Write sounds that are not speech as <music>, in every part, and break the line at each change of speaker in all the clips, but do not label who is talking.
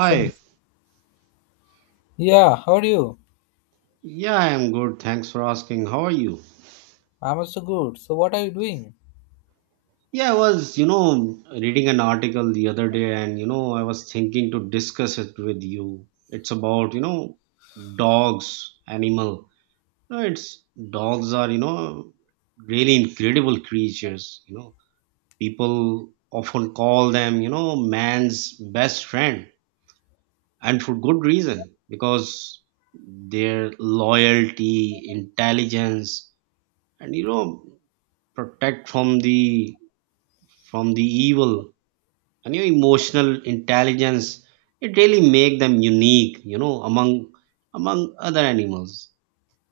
So- Yeah, how are you?
Yeah, I am good. Thanks for asking. How are you?
I'm also good. So, what are you doing?
Yeah, I was reading an article the other day and I was thinking to discuss it with you. It's about dogs, animal. No, it's dogs are, really incredible creatures. People often call them, man's best friend, and for good reason because their loyalty, intelligence, and protect from the evil, and your emotional intelligence, it really make them unique, among other animals.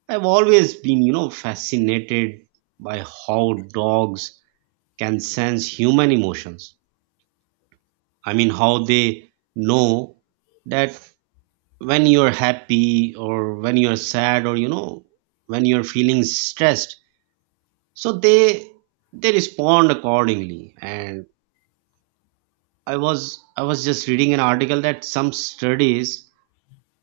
I've always been fascinated by how dogs can sense human emotions. I mean, how they know that when you're happy, or when you're sad, or when you're feeling stressed, so they respond accordingly. And I was just reading an article that some studies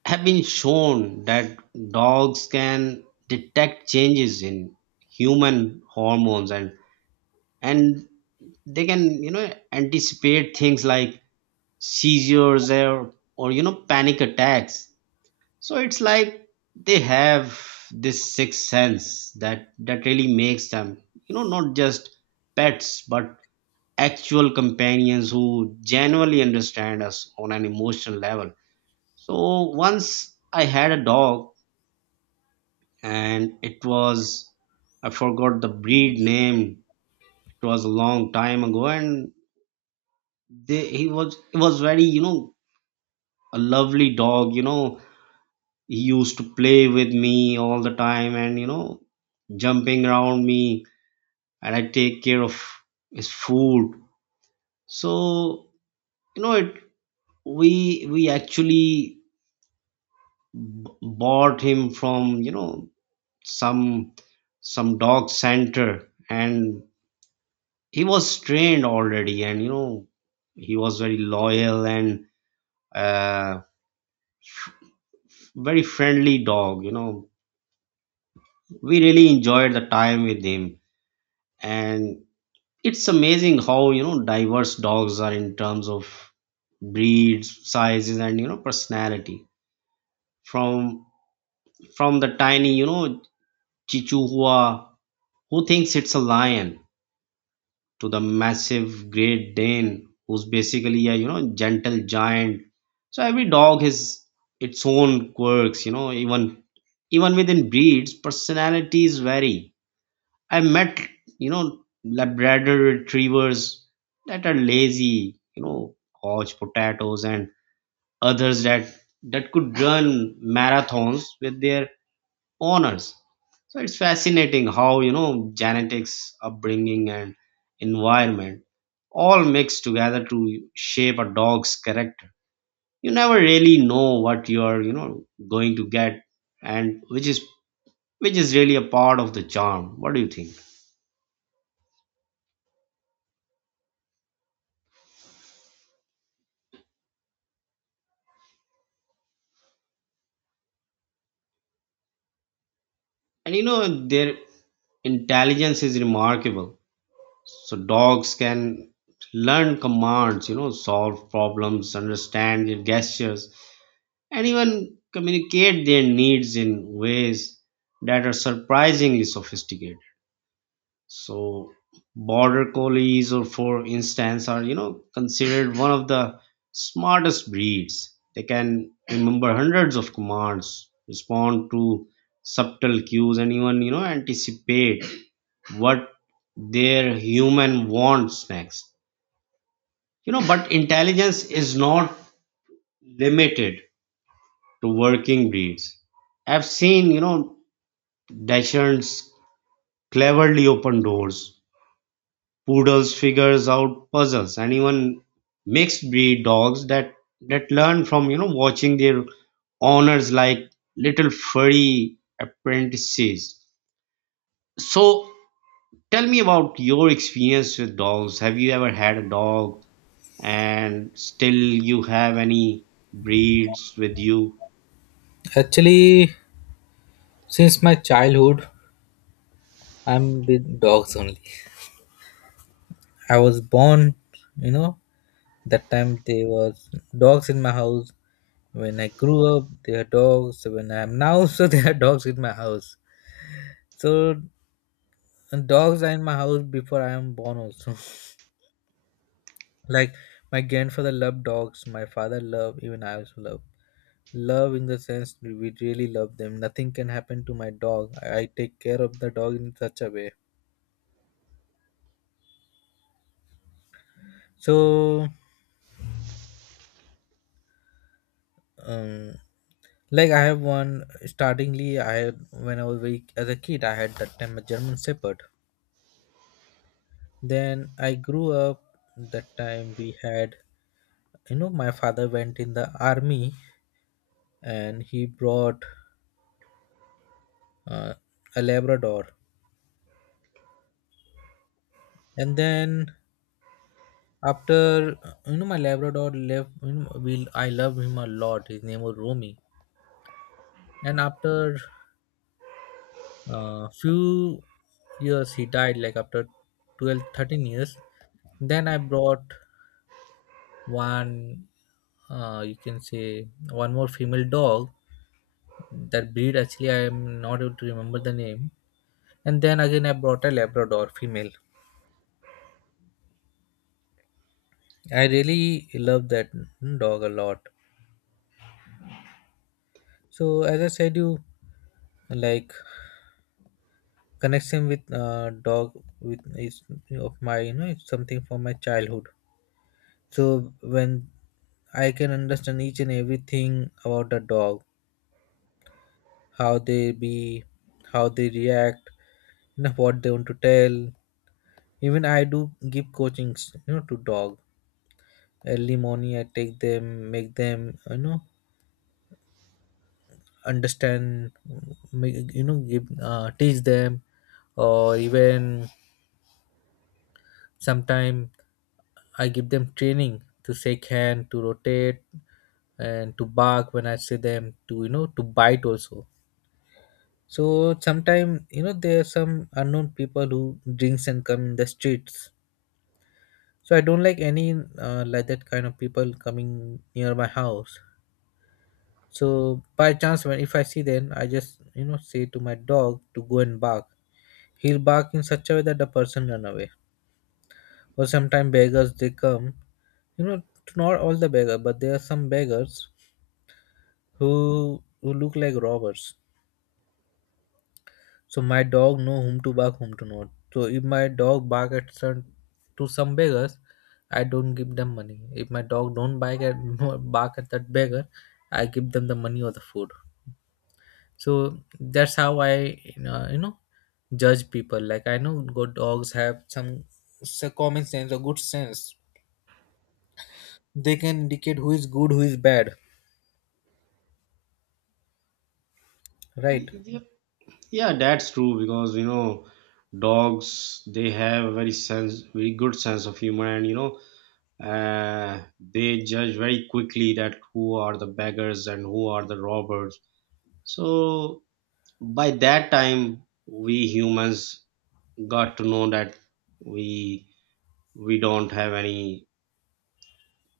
have been shown that dogs can detect changes in human hormones, and they can anticipate things like seizures, or panic attacks. So it's like they have this sixth sense that really makes them, not just pets but actual companions who genuinely understand us on an emotional level. So once I had a dog, and it was I forgot the breed name. It was a long time ago, and they, he was it was very, a lovely dog. He used to play with me all the time, and jumping around me, and I take care of his food. So, you know, it we actually b- bought him from some some dog center, and he was trained already, and he was very loyal, and uh, f- very friendly dog. We really enjoyed the time with him. And it's amazing how diverse dogs are in terms of breeds, sizes, and personality, from from the tiny, chihuahua who thinks it's a lion, to the massive Great Dane, who's basically a, gentle giant. So every dog has its own quirks. Even within breeds, personalities vary. I met, you know Labrador retrievers that are lazy, couch potatoes, and others that could run marathons with their owners. So it's fascinating how genetics, upbringing, and environment all mix together to shape a dog's character. You never really know what you're going to get, and which is really a part of the charm. What do you think? And, their intelligence is remarkable. So dogs can learn commands, solve problems, understand their gestures, and even communicate their needs in ways that are surprisingly sophisticated. So, border collies, or for instance, are considered one of the smartest breeds. They can remember hundreds of commands, respond to subtle cues, and even anticipate what their human wants next. But intelligence is not limited to working breeds. I've seen, Dachshunds cleverly open doors, poodles figures out puzzles, and even mixed breed dogs that learn from, watching their owners like little furry apprentices. So tell me about your experience with dogs. Have you ever had a dog, and still you have any breeds with you?
Actually, since my childhood, I'm with dogs only. I was born, you know, that time there was dogs in my house. When I grew up, there are dogs. When I am now, <laughs> so there are dogs in my house. So dogs are in my house before I am born also. Like my grandfather loved dogs, my father loved, even I also love. Love in the sense we really love them. Nothing can happen to my dog. I take care of the dog in such a way. So, um, like I have one. Startingly, I had when I was very as a kid, I had that time a German Shepherd. Then I grew up. That time we had, you know, my father went in the army and he brought uh, a Labrador. And then after, you know, my Labrador left, you know, we I love him a lot. His name was Romy, and after few years he died. Like after 12, 13 years, then I brought one. You can say one more female dog. That breed actually I am not able to remember the name. And then again I brought a Labrador female. I really love that dog a lot. So as I said, you, like, connection with dog with is of my, you know, it's something from my childhood. So when I can understand each and everything about the dog, how they be, how they react, you know what they want to tell. Even I do give coachings, you know, to dog. Early morning I take them, make them, you know, understand, make, you know, give teach them, or even sometime I give them training to shake hand, to rotate, and to bark when I see them, to, you know, to bite also. So sometimes, you know, there are some unknown people who drinks and come in the streets. So I don't like any like that kind of people coming near my house. So by chance, when if I see them, I just, you know, say to my dog to go and bark. He'll bark in such a way that the person run away. Or sometimes beggars they come, you know, not all the beggar but there are some beggars who look like robbers. So my dog know whom to bark, whom to not. So if my dog bark at some to some beggars, I don't give them money. If my dog don't bark at <laughs> bark at that beggar, I give them the money or the food. So that's how I, you know, you know, judge people. Like I know good dogs have some common sense or good sense. They can indicate who is good, who is bad. Right?
Yeah, that's true because dogs, they have a very good sense of humor, and uh, they judge very quickly that who are the beggars and who are the robbers. So by that time, we humans got to know that we we don't have any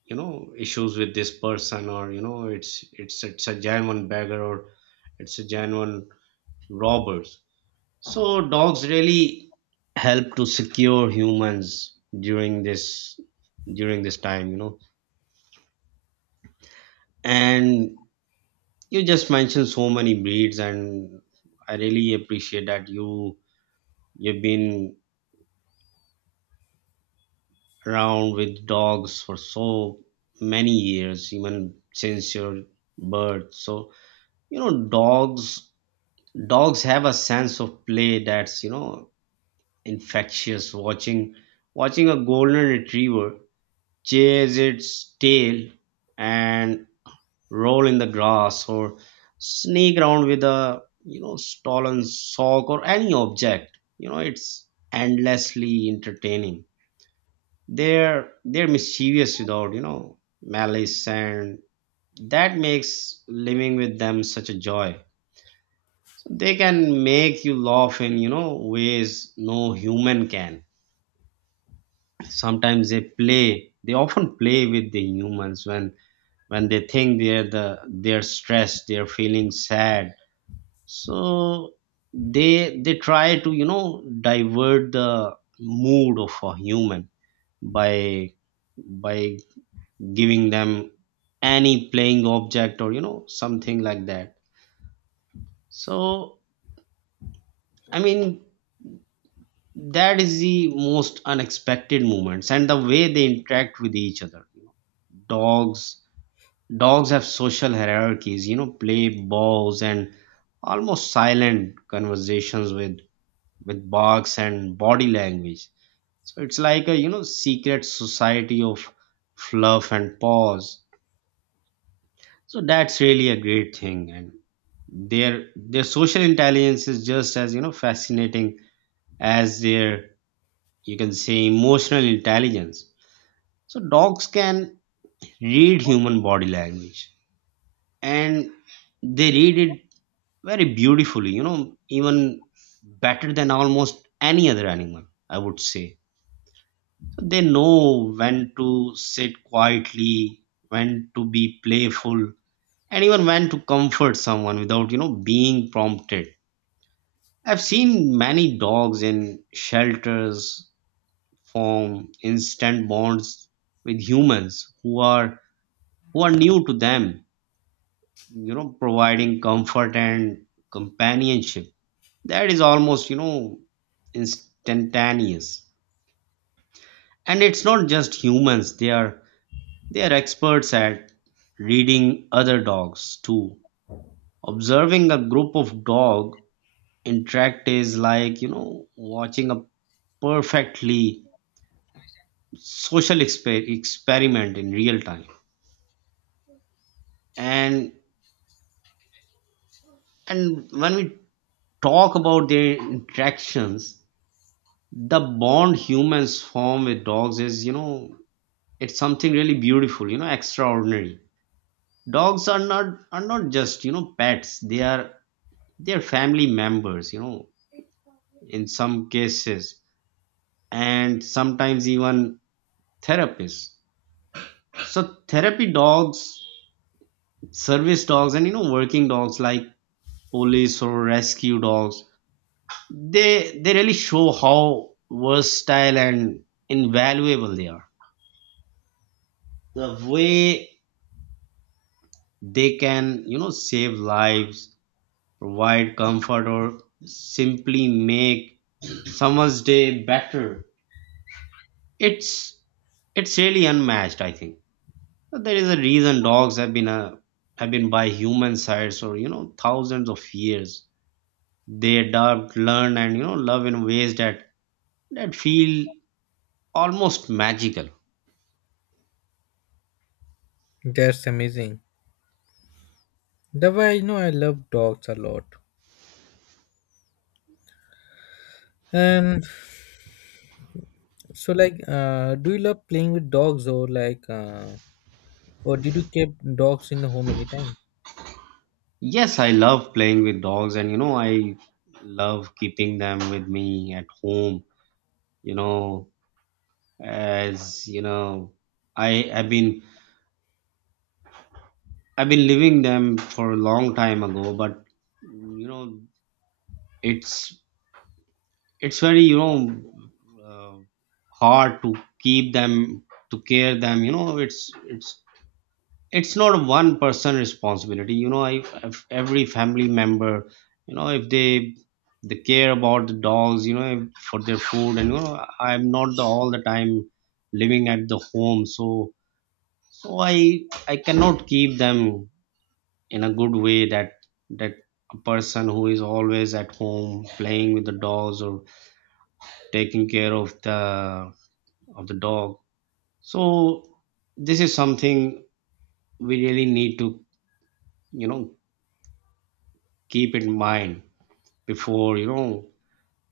issues with this person, or it's a genuine beggar, or it's a genuine robber. So dogs really help to secure humans during this time. And you just mentioned so many breeds, and I really appreciate that you've been around with dogs for so many years, even since your birth. So, you know, dogs dogs have a sense of play that's, infectious. Watching a golden retriever chase its tail and roll in the grass, or sneak around with a, stolen sock or any object, it's endlessly entertaining. They're mischievous without, malice, and that makes living with them such a joy. So they can make you laugh in, ways no human can. Sometimes they often play with the humans when they think they're stressed, they're feeling sad. So they try to, divert the mood of a human by by giving them any playing object, or, something like that. So, I mean, that is the most unexpected moments, and the way they interact with each other, dogs Dogs have social hierarchies, play balls, and almost silent conversations with barks and body language. So it's like a, secret society of fluff and paws. So that's really a great thing, and their social intelligence is just as, fascinating as their, you can say, emotional intelligence. So dogs can read human body language, and they read it very beautifully, even better than almost any other animal, I would say. So they know when to sit quietly, when to be playful, and even when to comfort someone without, being prompted. I've seen many dogs in shelters form instant bonds with humans who are new to them, providing comfort and companionship that is almost, instantaneous. And it's not just humans, they are experts at reading other dogs too. Observing a group of dog interact is like, watching a perfectly social experiment in real time. And and when we talk about their interactions, the bond humans form with dogs is, it's something really beautiful, extraordinary. Dogs are not just, pets. They are family members, in some cases, and sometimes even therapists. So therapy dogs, service dogs, and, working dogs like police or rescue dogs, they really show how versatile and invaluable they are. The way they can, save lives, provide comfort, or simply make someone's day better, it's it's really unmatched, I think. But there is a reason dogs have been by human sites for, thousands of years. They adapt, learn, and, love in ways that feel almost magical.
That's amazing. That why, you know, I love dogs a lot. And so like, do you love playing with dogs or like, or did you keep dogs in the home anytime?
Yes, I love playing with dogs, and, I love keeping them with me at home. You know as you know, i have been I've been living them for a long time ago, but mm, you know, it's it's very, uh, hard to keep them to care them. It's not one person responsibility. If every family member, if they care about the dogs, for their food, and, I'm not all the time living at the home. So so I I cannot keep them in a good way that that a person who is always at home playing with the dogs, or taking care of the dog. So this is something we really need to, you know keep in mind before, you know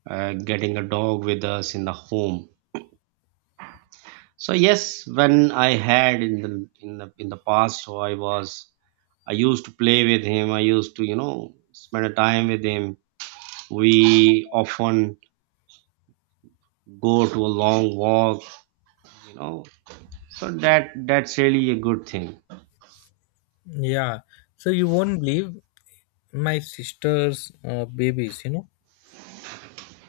uh, getting a dog with us in the home. So yes, when I had in the in the past, I used to play with him. I used to, spend a time with him. We often go to a long walk, you know so that's really a good thing.
Yeah. So you won't believe my sister's babies. You know,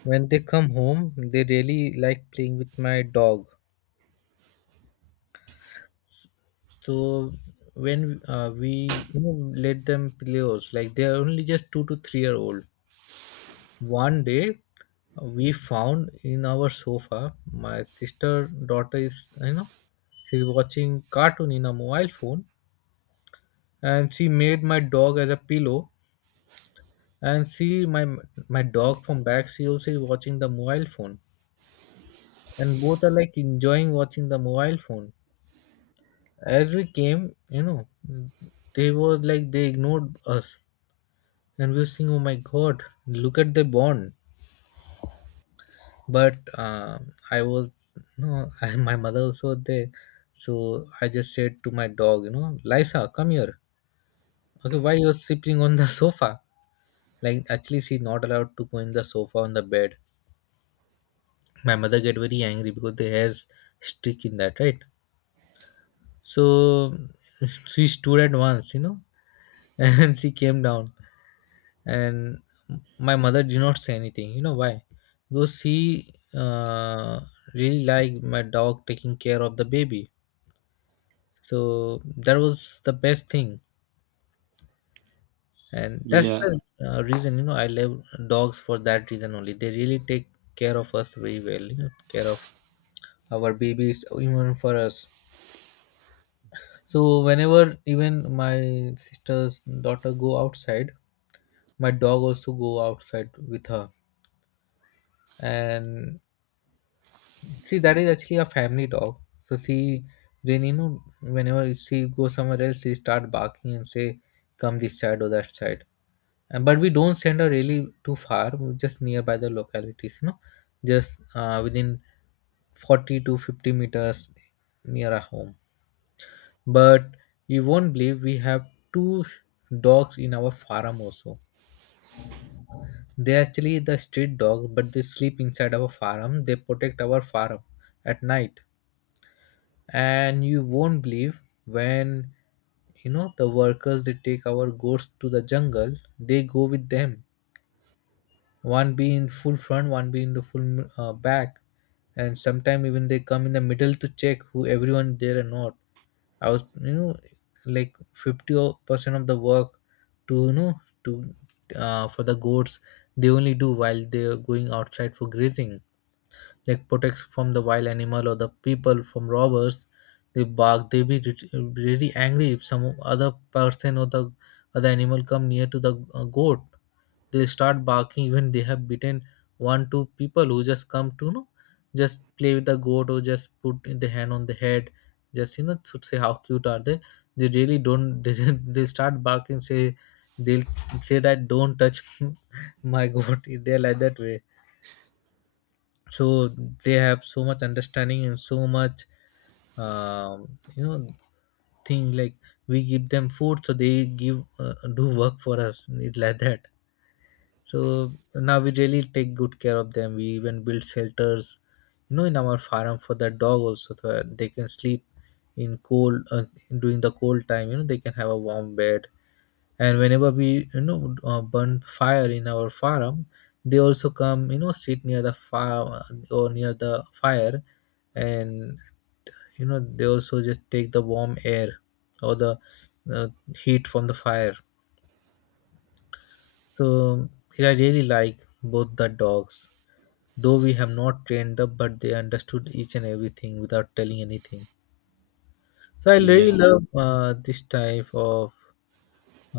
when they come home, they really like playing with my dog. So when we, you know, let them play also, like they are only just 2 to 3 year old. One day, we found in our sofa my sister daughter is, you know, she's watching cartoon in a mobile phone, and she made my dog as a pillow, and she my dog from back she also is watching the mobile phone, and both are like enjoying watching the mobile phone. As we came, you know, they were like they ignored us, and we were saying, oh my god, look at the bond. But I was no. <laughs> My mother also was there, so I just said to my dog, you know, Lisa, come here. Okay, why you're sleeping on the <laughs> sofa? Like actually she's not allowed to go in the sofa on the bed. My mother get very angry because the hairs stick in that, right? So she stood at once, you know, <laughs> and she came down, and my mother did not say anything. You know why? Because she really like my dog taking care of the baby. So that was the best thing. And that's the
Yeah,
reason, you know, I love dogs. For that reason only they really take care of us very well, you know, care of our babies even for us. So whenever even my sister's daughter go outside, my dog also go outside with her. And see that is actually a family dog, so she then, you know, whenever she go somewhere else she start barking and say, come this side or that side. But we don't send her really too far, we're just nearby the localities, you know, just within 40 to 50 meters near our home. But you won't believe we have two dogs in our farm also. They actually the street dogs but they sleep inside our farm, they protect our farm at night. And you won't believe when, you know, the workers they take our goats to the jungle, they go with them, one be in full front, one be in the full back. And sometimes even they come in the middle to check who everyone there or not. I was, you know, like 50% of the work to, you know, to for the goats they only do while they are going outside for grazing. Like protects from the wild animal or the people from robbers. They bark, they be really angry if some other person or the other animal come near to the goat, they start barking. Even they have beaten one two people who just come to, you know, just play with the goat or just put the hand on the head, just, you know, should say how cute are they. They really don't <laughs> they start barking, say they'll say that don't touch <laughs> my goat. They're like that way. So they have so much understanding and so much you know, thing. Like we give them food so they give do work for us. It's like that. So now we really take good care of them, we even build shelters, you know, in our farm for the dog also so that they can sleep in cold during the cold time, you know, they can have a warm bed. And whenever we, you know, burn fire in our farm, they also come, you know, sit near the fire, or near the fire. And, you know, they also just take the warm air or the uh, heat from the fire. So I really like both the dogs, though we have not trained them but they understood each and everything without telling anything. So I really
yeah,
love this type of,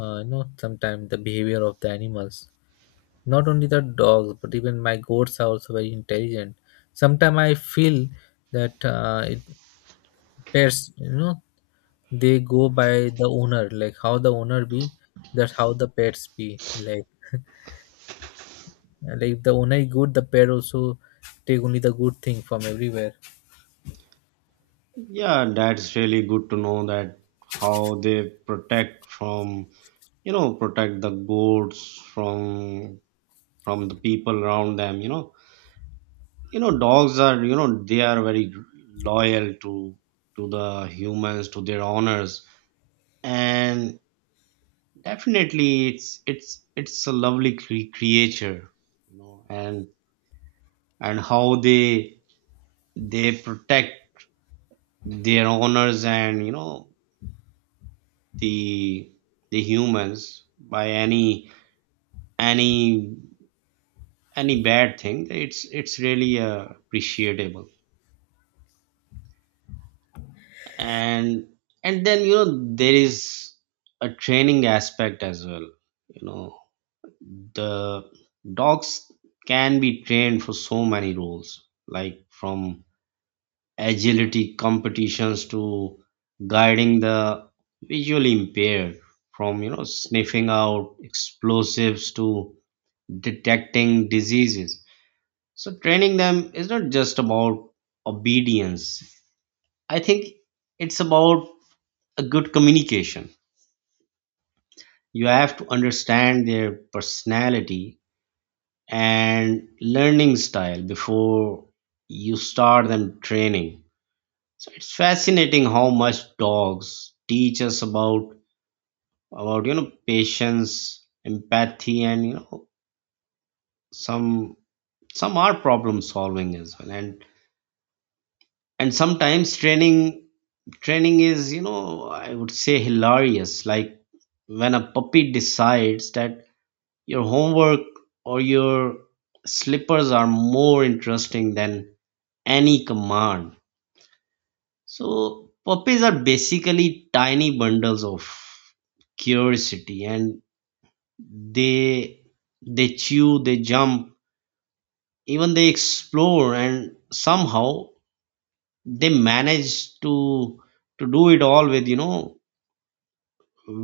you know, sometimes the behavior of the animals. Not only the dogs, but even my goats are also very intelligent. Sometimes I feel that it pets, you know, they go by the owner, like how the owner be, that's how the pets be. Like if the owner is good, the pet also take only the good thing from everywhere.
yeah, that's really good to know that how they protect from protect the goats from the people around them, Dogs are, they are very loyal to the humans, to their owners. And, definitely, it's a lovely creature, and how they protect their owners, and, the the humans, by any any bad thing. It's really, appreciable. And, then, there is a training aspect as well. You know the dogs can be trained for so many roles, like from agility competitions to guiding the visually impaired, from, sniffing out explosives to detecting diseases. So training them is not just about obedience, I think. It's about a good communication. You have to understand their personality and learning style before you start them training. So it's fascinating how much dogs teach us about, patience, empathy, and, some some are problem solving as well. And sometimes training is, I would say, hilarious. Like when a puppy decides that your homework or your slippers are more interesting than any command. So puppies are basically tiny bundles of curiosity, and they they chew, they jump, even they explore, and somehow they manage to do it all with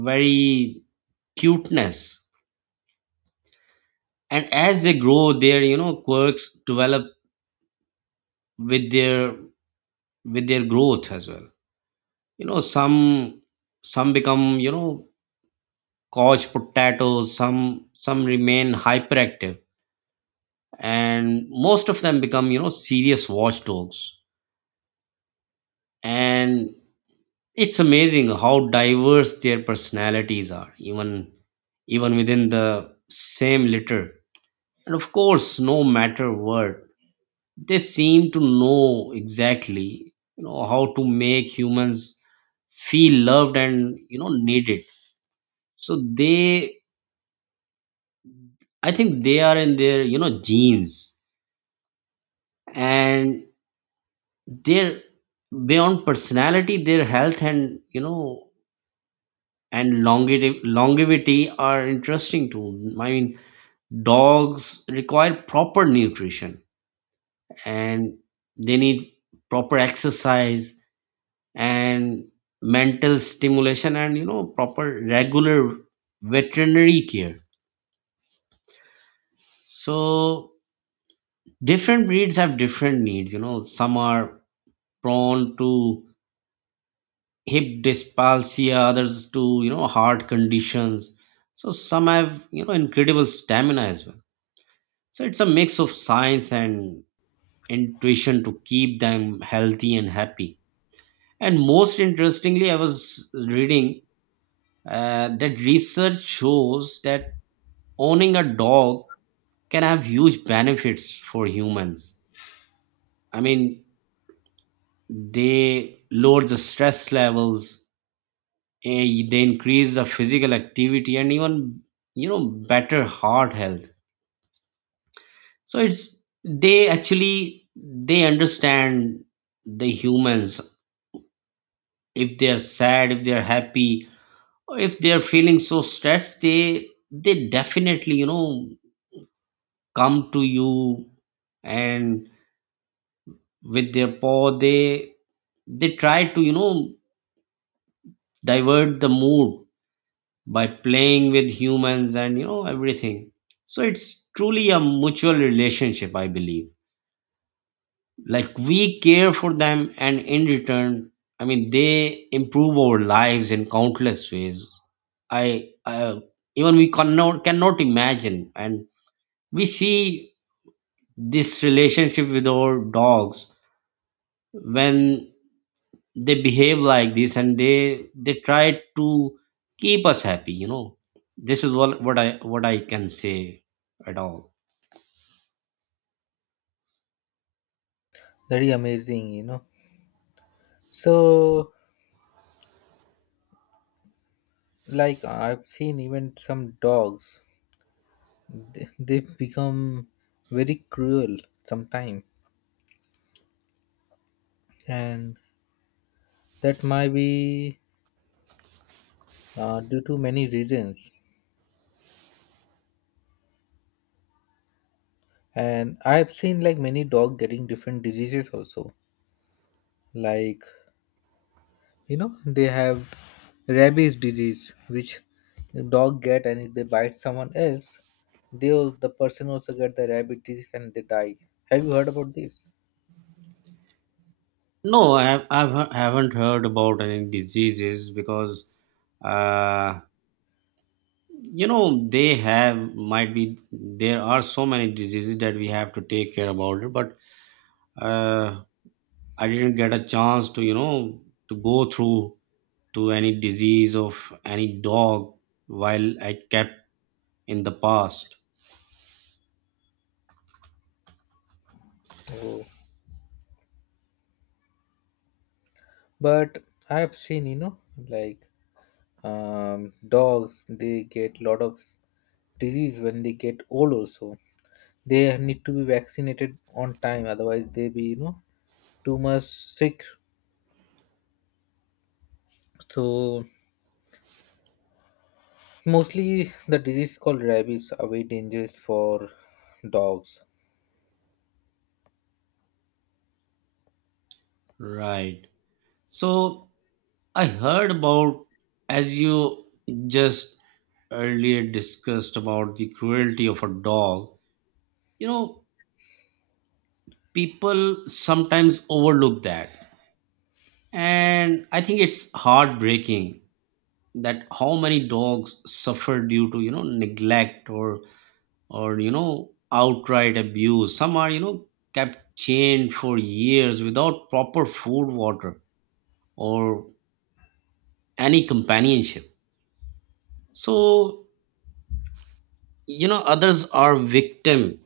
very cuteness. And as they grow, their quirks develop with their with their growth as well. You know some some become, you know, couch potatoes, some remain hyperactive, and most of them become, you know, serious watchdogs. And it's amazing how diverse their personalities are, even within the same litter. And of course, no matter what, they seem to know exactly, you know, how to make humans feel loved and, you know, needed. So they, I think, they are in their, you know, genes. And their— beyond personality, their health and, you know, and longevity, longevity, are interesting too. I mean, dogs require proper nutrition and they need proper exercise and mental stimulation and, you know, proper regular veterinary care. So different breeds have different needs. You know, some are prone to hip dysplasia, others to, you know, heart conditions. So some have, you know, incredible stamina as well. So it's a mix of science and intuition to keep them healthy and happy. And most interestingly, I was reading that research shows that owning a dog can have huge benefits for humans. I mean, they lower the stress levels, they increase the physical activity, and even, you know, better heart health. So it's— they actually, they understand the humans. If they are sad, if they are happy, or if they are feeling so stressed, they definitely, you know, come to you. And with their paw, they try to, you know, divert the mood by playing with humans and, you know, everything. So it's truly a mutual relationship, I believe. Like, we care for them, and in return, I mean, they improve our lives in countless ways I even— we cannot imagine. And we see this relationship with our dogs when they behave like this, and they try to keep us happy, you know. This is what I can say at all.
Very amazing, you know. So, like I've seen even some dogs, they become very cruel sometime, and that might be due to many reasons. And I've seen like many dog getting different diseases also. Like, you know, they have rabies disease which the dog get, and if they bite someone else, they the person also get the rabies disease and they die. Have you heard about this?
No, I haven't heard about any diseases because uh you know, they have— might be there are so many diseases that we have to take care about it. But uh I didn't get a chance to, you know, to go through to any disease of any dog while I kept in the past.
Oh. But I've seen, you know, like dogs they get lot of disease when they get old also, they need to be vaccinated on time otherwise they be, you know, too much sick. So mostly the disease called rabies are very dangerous for dogs.
Right. So I heard about, as you just earlier discussed, about the cruelty of a dog, you know, people sometimes overlook that. And I think it's heartbreaking that how many dogs suffer due to, you know, neglect you know, outright abuse. Some are, you know, kept chained for years without proper food, water, or any companionship. So, you know, others are victim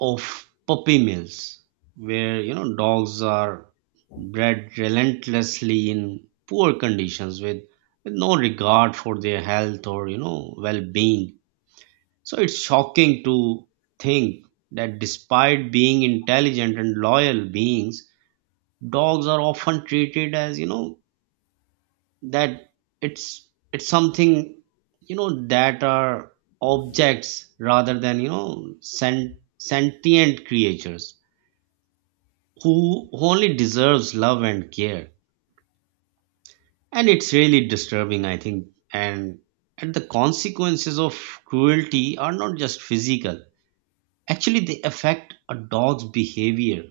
of puppy mills, where, you know, dogs are bred relentlessly in poor conditions with no regard for their health or, you know, well-being. So it's shocking to think that, despite being intelligent and loyal beings, dogs are often treated as, you know, that— it's something, you know, that are objects rather than, you know, sentient creatures, who only deserves love and care. And it's really disturbing, I think. And the consequences of cruelty are not just physical. Actually, they affect a dog's behavior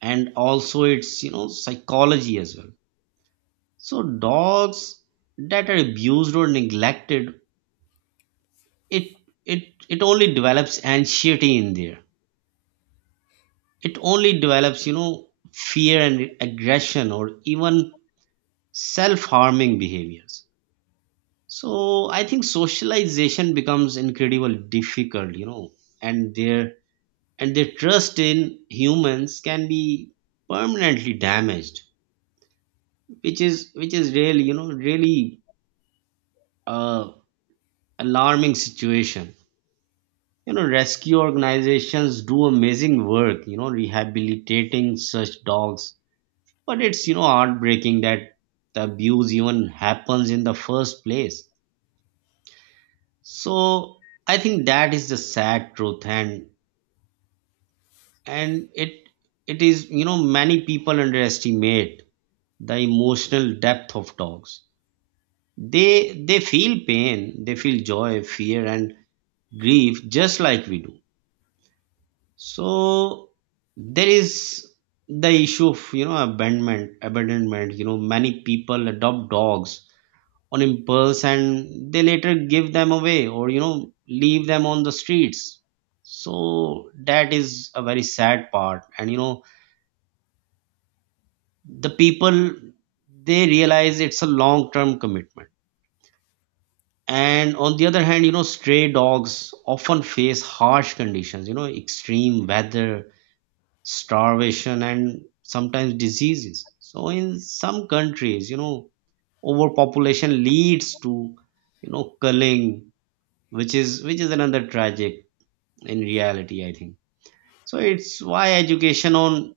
and also its, you know, psychology as well. So dogs that are abused or neglected, it it it only develops anxiety in there. It only develops, you know, fear and aggression, or even self-harming behaviors. So I think socialization becomes incredibly difficult, you know. And their— and their trust in humans can be permanently damaged, which is really, you know, really uh, alarming situation. You know, rescue organizations do amazing work, you know, rehabilitating such dogs. But it's, you know, heartbreaking that the abuse even happens in the first place. So I think that is the sad truth. And and it it is, you know, many people underestimate the emotional depth of dogs. They feel pain, they feel joy, fear, and grief, just like we do. So there is the issue of, you know, abandonment. You know, many people adopt dogs on impulse and they later give them away, or, you know, leave them on the streets. So that is a very sad part. And, you know, the people— they realize it's a long term commitment. And on the other hand, you know, stray dogs often face harsh conditions, you know, extreme weather, starvation, and sometimes diseases. So in some countries, you know, overpopulation leads to, you know, culling, which is— another tragic in reality, I think. So it's why education on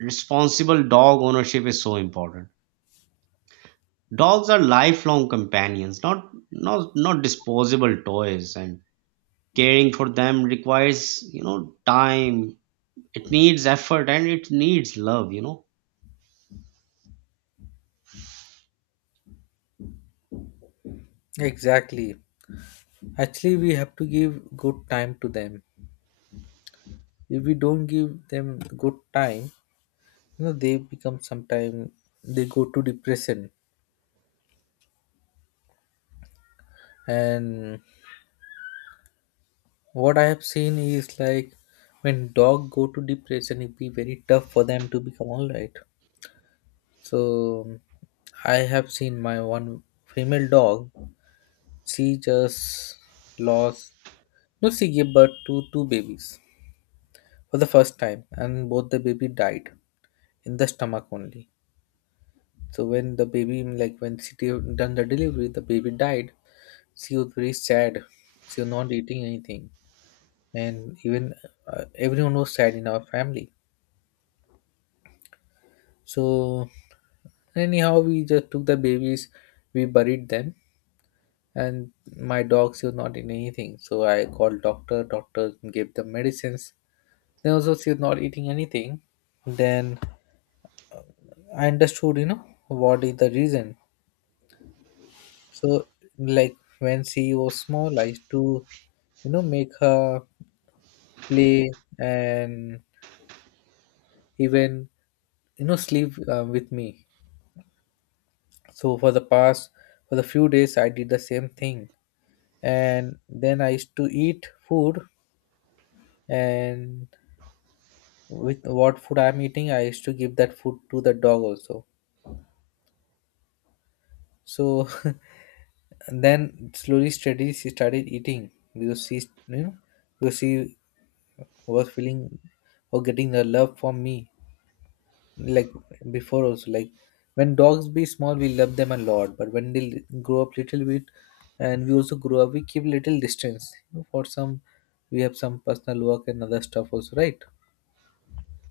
responsible dog ownership is so important. Dogs are lifelong companions, not disposable toys. And caring for them requires, you know, time. It needs effort, and it needs love, you know.
Exactly. Actually, we have to give good time to them. If we don't give them good time, you know, they become sometime they go to depression. And what I have seen is like when dog go to depression, it be very tough for them to become all right. So I have seen my one female dog. She just lost. No, she gave birth to two babies for the first time, and both the baby died in the stomach only. So when the baby, like when she done the delivery, the baby died. She was very sad. She was not eating anything, and even everyone was sad in our family. So anyhow, we just took the babies, we buried them, and my dog she was not in anything. So I called doctor. Doctor gave the medicines, then also she was not eating anything. Then I understood, you know, what is the reason. So like when she was small I used to, you know, make her play and even, you know, sleep with me. So for the past for the few days I did the same thing. And then I used to eat food, and with what food I'm eating I used to give that food to the dog also. So <laughs> and then slowly steady she started eating because she, you know, because she was feeling or getting the love from me. Like before also like when dogs be small we love them a lot but when they grow up little bit and we also grow up we keep little distance, you know, for some we have some personal work and other stuff also, right?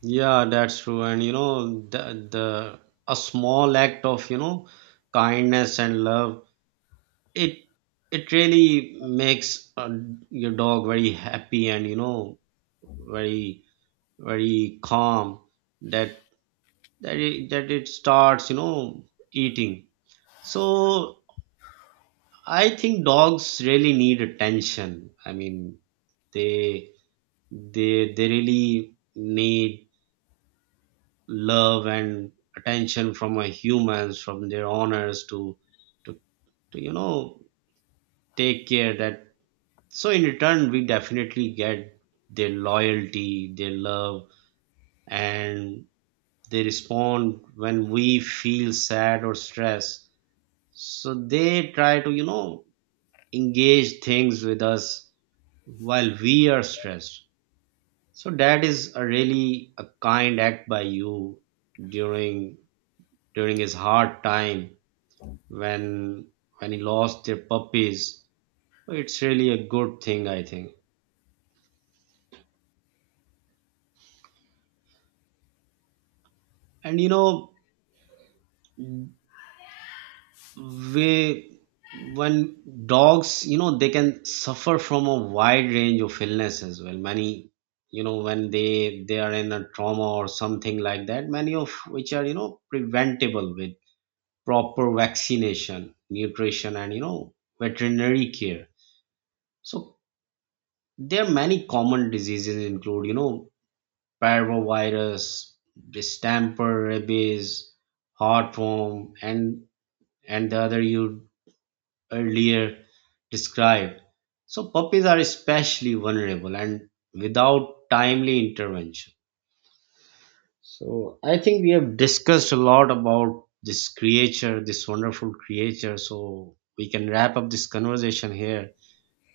Yeah, that's true. And you know, the a small act of, you know, kindness and love, it really makes your dog very happy, and you know, very calm. That that it, that it starts, you know, eating. So I think dogs really need attention. I mean, they they really need love and attention from our humans, from their owners, to to you know, take care. That So in return, we definitely get their loyalty, their love. And they respond when we feel sad or stressed. So they try to, you know, engage things with us while we are stressed. So that is a really a kind act by you during his hard time, when he lost their puppies. It's really a good thing, I think. And you know, we— when dogs, you know, they can suffer from a wide range of illness as well, many— you know, when they are in a trauma or something like that, many of which are, you know, preventable with proper vaccination, nutrition, and, you know, veterinary care. So there are many common diseases include, you know, parvovirus, the stamper rabies, heartworm, and the other you earlier described. So puppies are especially vulnerable and without timely intervention. So I think we have discussed a lot about this creature, this wonderful creature. So we can wrap up this conversation here.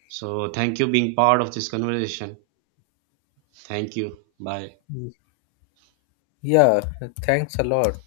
So thank you being part of this conversation. Thank you. Bye.
Mm. Yeah, thanks a lot.